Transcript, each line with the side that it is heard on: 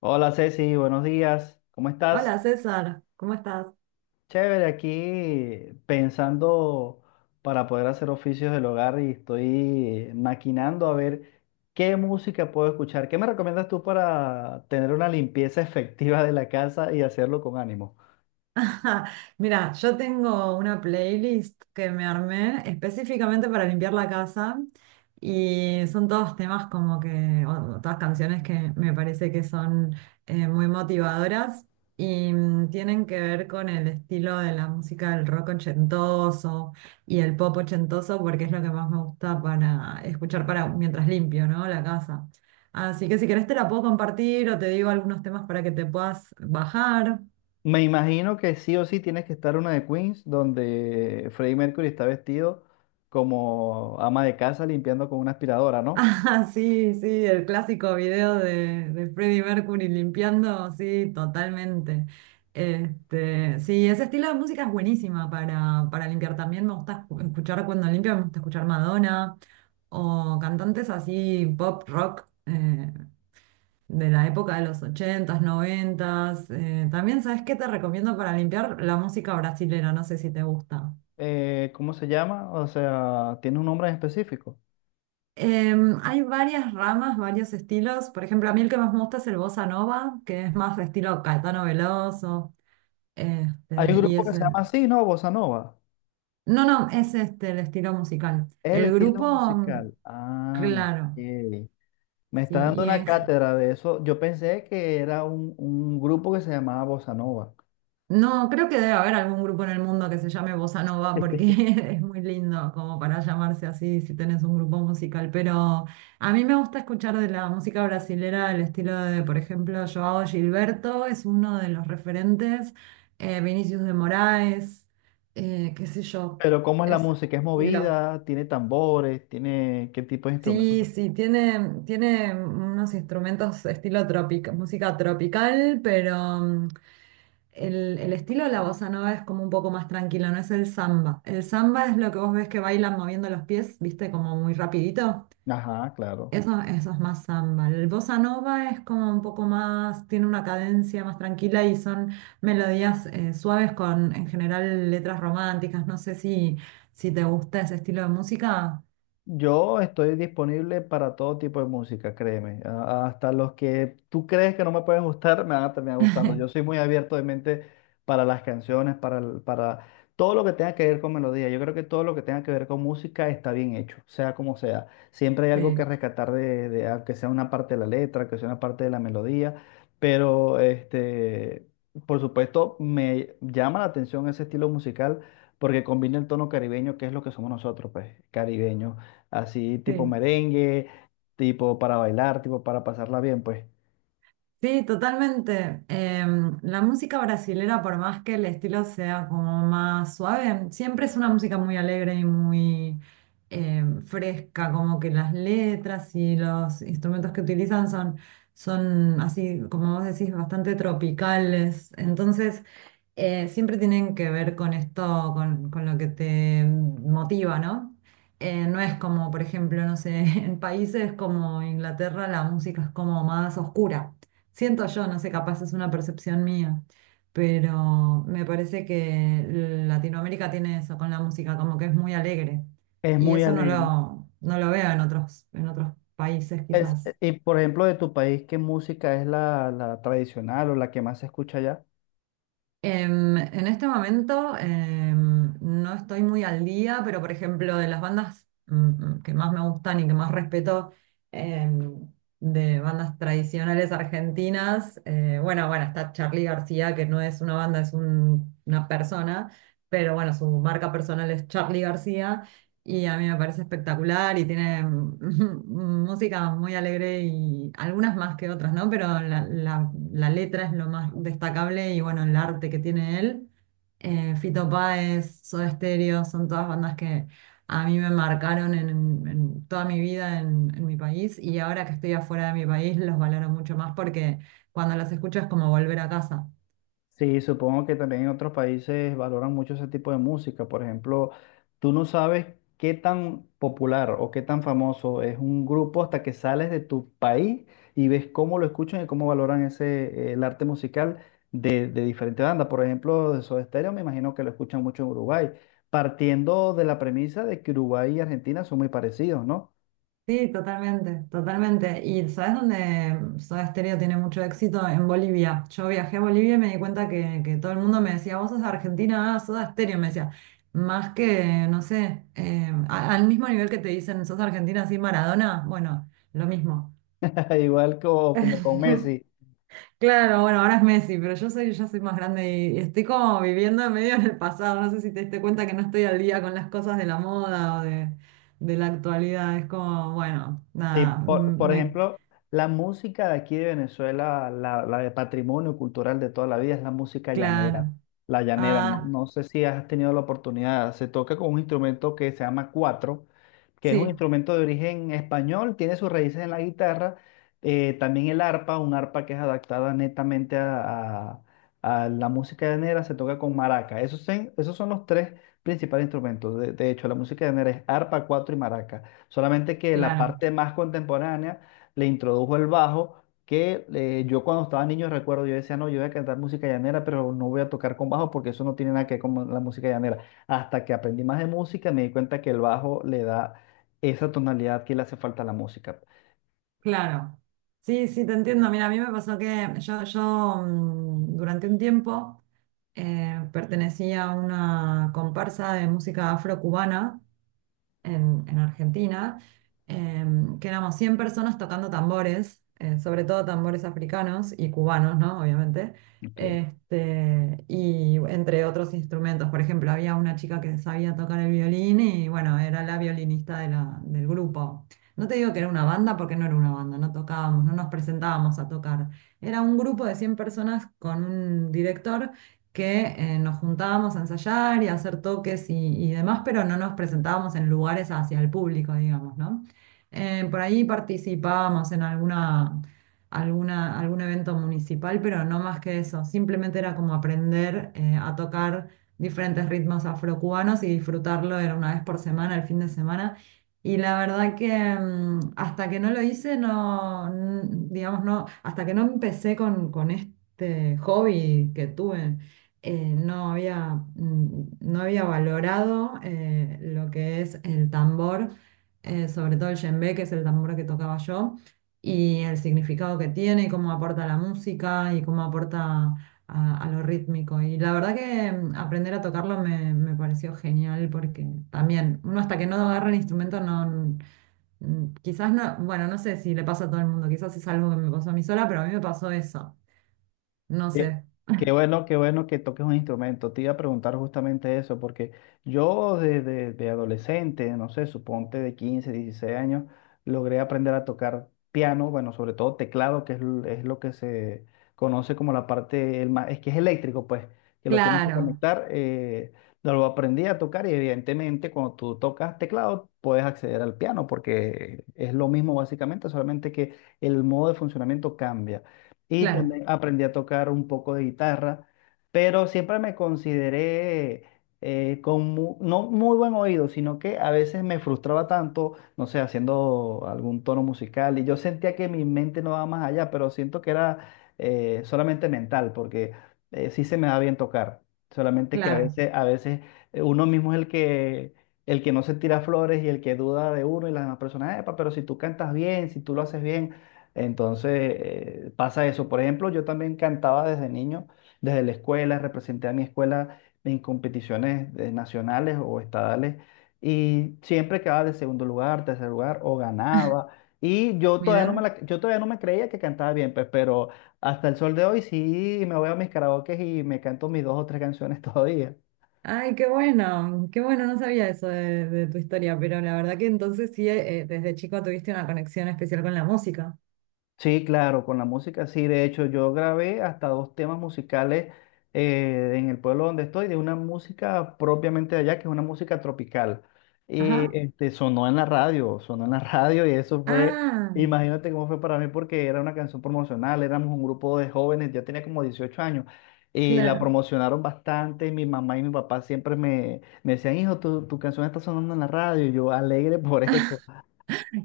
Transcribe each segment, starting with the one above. left: Hola Ceci, buenos días. ¿Cómo estás?
right: Hola César, ¿cómo estás?
left: Chévere, aquí pensando para poder hacer oficios del hogar y estoy maquinando a ver qué música puedo escuchar. ¿Qué me recomiendas tú para tener una limpieza efectiva de la casa y hacerlo con ánimo?
right: Ajá. Mira, yo tengo una playlist que me armé específicamente para limpiar la casa y son todos temas como que, o todas canciones que me parece que son muy motivadoras y tienen que ver con el estilo de la música del rock ochentoso y el pop ochentoso porque es lo que más me gusta para escuchar para mientras limpio, ¿no? La casa. Así que si querés te la puedo compartir o te digo algunos temas para que te puedas bajar.
left: Me imagino que sí o sí tienes que estar una de Queens donde Freddie Mercury está vestido como ama de casa limpiando con una aspiradora, ¿no?
right: Ah, sí, sí, el clásico video de Freddie Mercury limpiando, sí, totalmente. Este, sí, ese estilo de música es buenísima para limpiar. También me gusta escuchar cuando limpio, me gusta escuchar Madonna o cantantes así pop rock de la época de los 80s, 90s. También, ¿sabes qué te recomiendo para limpiar? La música brasilera, no sé si te gusta.
left: ¿Cómo se llama? O sea, ¿tiene un nombre en específico?
right: Hay varias ramas, varios estilos. Por ejemplo, a mí el que más me gusta es el bossa nova, que es más estilo Caetano Veloso.
left: Hay un
right: Este, y
left: grupo que se
right: ese.
left: llama así, ¿no? Bossa Nova.
right: No, no, es este el estilo musical.
left: Es el estilo
right: Mm,
left: musical. Ah, ok.
right: claro.
left: Me
right: Sí,
left: está dando
right: y
left: una
right: en
left: cátedra de eso. Yo pensé que era un grupo que se llamaba Bossa Nova.
right: No, creo que debe haber algún grupo en el mundo que se llame Bossa Nova porque es muy lindo como para llamarse así si tenés un grupo musical. Pero a mí me gusta escuchar de la música brasilera el estilo de, por ejemplo, Joao Gilberto es uno de los referentes, Vinicius de Moraes, qué sé yo,
left: Pero ¿cómo es la
right: es
left: música? ¿Es
right: estilo.
left: movida? ¿Tiene tambores? ¿Tiene qué tipo de instrumentos?
right: Sí, sí, tiene unos instrumentos estilo música tropical, pero el estilo de la bossa nova es como un poco más tranquilo, no es el samba. El samba es lo que vos ves que bailan moviendo los pies, viste, como muy rapidito.
left: Ajá, claro.
right: Eso es más samba. El bossa nova es como un poco más, tiene una cadencia más tranquila y son melodías suaves con, en general, letras románticas. No sé si, si te gusta ese estilo de música.
left: Yo estoy disponible para todo tipo de música, créeme. Hasta los que tú crees que no me pueden gustar, me van a terminar gustando. Yo soy muy abierto de mente para las canciones, para todo lo que tenga que ver con melodía. Yo creo que todo lo que tenga que ver con música está bien hecho, sea como sea. Siempre hay algo que
right: Sí,
left: rescatar de, aunque sea una parte de la letra, que sea una parte de la melodía, pero este, por supuesto, me llama la atención ese estilo musical porque combina el tono caribeño, que es lo que somos nosotros, pues, caribeños, así tipo
right: sí.
left: merengue, tipo para bailar, tipo para pasarla bien, pues.
right: Sí, totalmente. La música brasilera, por más que el estilo sea como más suave, siempre es una música muy alegre y muy fresca, como que las letras y los instrumentos que utilizan son así, como vos decís, bastante tropicales. Entonces, siempre tienen que ver con esto, con lo que te motiva, ¿no? No es como, por ejemplo, no sé, en países como Inglaterra la música es como más oscura. Siento yo, no sé, capaz es una percepción mía, pero me parece que Latinoamérica tiene eso con la música, como que es muy alegre.
left: Es
right: Y
left: muy
right: eso no
left: alegre.
right: lo, no lo veo en otros países quizás.
left: Y por ejemplo, de tu país, ¿qué música es la tradicional o la que más se escucha allá?
right: En este momento no estoy muy al día, pero por ejemplo, de las bandas que más me gustan y que más respeto em, de bandas tradicionales argentinas, bueno, está Charly García, que no es una banda, es una persona, pero bueno, su marca personal es Charly García. Y a mí me parece espectacular y tiene música muy alegre y algunas más que otras, ¿no? Pero la, la letra es lo más destacable y bueno, el arte que tiene él. Fito Páez, Soda Stereo, son todas bandas que a mí me marcaron en toda mi vida en mi país y ahora que estoy afuera de mi país los valoro mucho más porque cuando los escucho es como volver a casa.
left: Sí, supongo que también en otros países valoran mucho ese tipo de música. Por ejemplo, tú no sabes qué tan popular o qué tan famoso es un grupo hasta que sales de tu país y ves cómo lo escuchan y cómo valoran el arte musical de diferentes bandas. Por ejemplo, de Soda Stereo me imagino que lo escuchan mucho en Uruguay, partiendo de la premisa de que Uruguay y Argentina son muy parecidos, ¿no?
right: Sí, totalmente, totalmente. Y ¿sabes dónde Soda Stereo tiene mucho éxito? En Bolivia. Yo viajé a Bolivia y me di cuenta que todo el mundo me decía, vos sos de Argentina, ah, Soda Stereo, me decía. Más que, no sé, al mismo nivel que te dicen, sos argentina, así Maradona, bueno, lo mismo.
left: Igual como con Messi.
right: Claro, bueno, ahora es Messi, pero yo soy más grande y estoy como viviendo medio en el pasado. No sé si te diste cuenta que no estoy al día con las cosas de la moda o de la actualidad. Es como, bueno,
left: Sí,
right: nada,
left: por,
right: m-
left: por
right: me
left: ejemplo, la música de aquí de Venezuela, la de patrimonio cultural de toda la vida, es la música llanera.
right: Claro.
left: La llanera, no,
right: Ah,
left: no sé si has tenido la oportunidad, se toca con un instrumento que se llama cuatro, que es un
right: sí,
left: instrumento de origen español, tiene sus raíces en la guitarra, también el arpa, un arpa que es adaptada netamente a la música llanera, se toca con maraca. Esos son los tres principales instrumentos. De hecho, la música llanera es arpa, cuatro y maraca. Solamente que la
right: claro,
left: parte más contemporánea le introdujo el bajo, que yo cuando estaba niño recuerdo, yo decía, no, yo voy a cantar música llanera, pero no voy a tocar con bajo porque eso no tiene nada que ver con la música llanera. Hasta que aprendí más de música, me di cuenta que el bajo le da esa tonalidad que le hace falta a la música.
right: claro. Sí, sí, te entiendo. Mira, a mí me pasó que yo durante un tiempo pertenecía a una comparsa de música afrocubana en Argentina, que éramos 100 personas tocando tambores, sobre todo tambores africanos y cubanos, ¿no? Obviamente.
left: Ok.
right: Este, y entre otros instrumentos, por ejemplo, había una chica que sabía tocar el violín y bueno, era la violinista de del grupo. No te digo que era una banda porque no era una banda, no tocábamos, no nos presentábamos a tocar. Era un grupo de 100 personas con un director que nos juntábamos a ensayar y a hacer toques y demás, pero no nos presentábamos en lugares hacia el público, digamos, ¿no? Por ahí participábamos en algún evento municipal, pero no más que eso. Simplemente era como aprender a tocar diferentes ritmos afrocubanos y disfrutarlo era una vez por semana, el fin de semana. Y la verdad que hasta que no lo hice, digamos, no, hasta que no empecé con este hobby que tuve no había, no había valorado lo que es el tambor, sobre todo el djembe, que es el tambor que tocaba yo, y el significado que tiene, y cómo aporta a la música y cómo aporta a lo rítmico. Y la verdad que aprender a tocarlo me, me pareció genial porque también uno hasta que no agarra el instrumento no... Quizás no, bueno, no sé si le pasa a todo el mundo, quizás es algo que me pasó a mí sola, pero a mí me pasó eso. No sé.
left: Qué, qué bueno, qué bueno que toques un instrumento. Te iba a preguntar justamente eso, porque yo desde de adolescente, no sé, suponte de 15, 16 años, logré aprender a tocar piano, bueno, sobre todo teclado, que es lo que se conoce como la parte, es que es eléctrico, pues, que lo tienes que
right: Claro,
left: conectar. Lo aprendí a tocar y evidentemente cuando tú tocas teclado puedes acceder al piano, porque es lo mismo básicamente, solamente que el modo de funcionamiento cambia y
right: claro,
left: también aprendí a tocar un poco de guitarra, pero siempre me consideré con no muy buen oído, sino que a veces me frustraba tanto, no sé, haciendo algún tono musical y yo sentía que mi mente no daba más allá, pero siento que era solamente mental, porque sí se me da bien tocar, solamente que
right: claro.
left: a veces uno mismo es el que... El que no se tira flores y el que duda de uno y las demás personas, "Epa, pero si tú cantas bien, si tú lo haces bien, entonces, pasa eso. Por ejemplo, yo también cantaba desde niño, desde la escuela, representé a mi escuela en competiciones nacionales o estadales y siempre quedaba de segundo lugar, tercer lugar o ganaba. Y yo todavía no me
right: Mira,
left: creía que cantaba bien, pues, pero hasta el sol de hoy sí me voy a mis karaokes y me canto mis dos o tres canciones todavía.
right: ay, qué bueno, no sabía eso de tu historia, pero la verdad que entonces sí, desde chico tuviste una conexión especial con la música.
left: Sí, claro, con la música sí. De hecho, yo grabé hasta dos temas musicales en el pueblo donde estoy, de una música propiamente de allá, que es una música tropical. Y
right: Ajá.
left: este, sonó en la radio, sonó en la radio y eso fue,
right: Ah,
left: imagínate cómo fue para mí, porque era una canción promocional, éramos un grupo de jóvenes, yo tenía como 18 años, y la
right: claro.
left: promocionaron bastante. Mi mamá y mi papá siempre me decían, hijo, tu canción está sonando en la radio, y yo alegre por eso.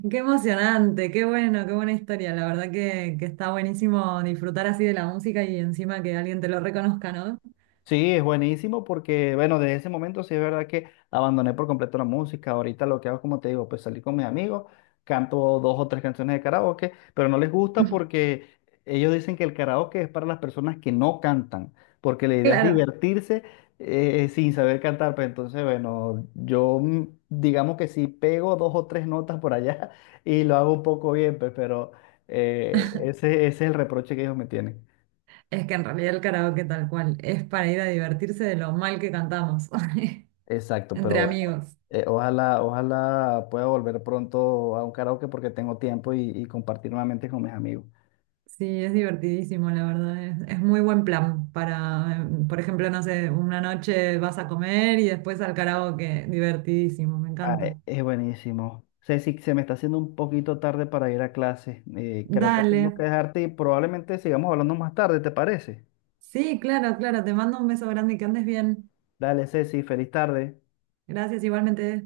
right: Qué emocionante, qué bueno, qué buena historia. La verdad que está buenísimo disfrutar así de la música y encima que alguien te lo reconozca, ¿no?
left: Sí, es buenísimo porque, bueno, desde ese momento sí es verdad que abandoné por completo la música. Ahorita lo que hago, como te digo, pues salir con mis amigos, canto dos o tres canciones de karaoke, pero no les gusta porque ellos dicen que el karaoke es para las personas que no cantan, porque la idea es
right: Claro.
left: divertirse sin saber cantar. Pues entonces, bueno, yo digamos que sí pego dos o tres notas por allá y lo hago un poco bien, pues, pero ese es el reproche que ellos me tienen.
right: Es que en realidad el karaoke tal cual es para ir a divertirse de lo mal que cantamos
left: Exacto, pero
right: entre
left: bueno.
right: amigos.
left: Ojalá, ojalá pueda volver pronto a un karaoke porque tengo tiempo y compartir nuevamente con mis amigos.
right: Sí, es divertidísimo, la verdad. Es muy buen plan para, por ejemplo, no sé, una noche vas a comer y después al karaoke. Divertidísimo, me
left: Ah,
right: encanta.
left: es buenísimo. Ceci, se me está haciendo un poquito tarde para ir a clase. Creo que
right: Dale.
left: tengo que dejarte y probablemente sigamos hablando más tarde, ¿te parece?
right: Sí, claro, claro. Te mando un beso grande y que andes bien.
left: Dale, Ceci, feliz tarde.
right: Gracias, igualmente.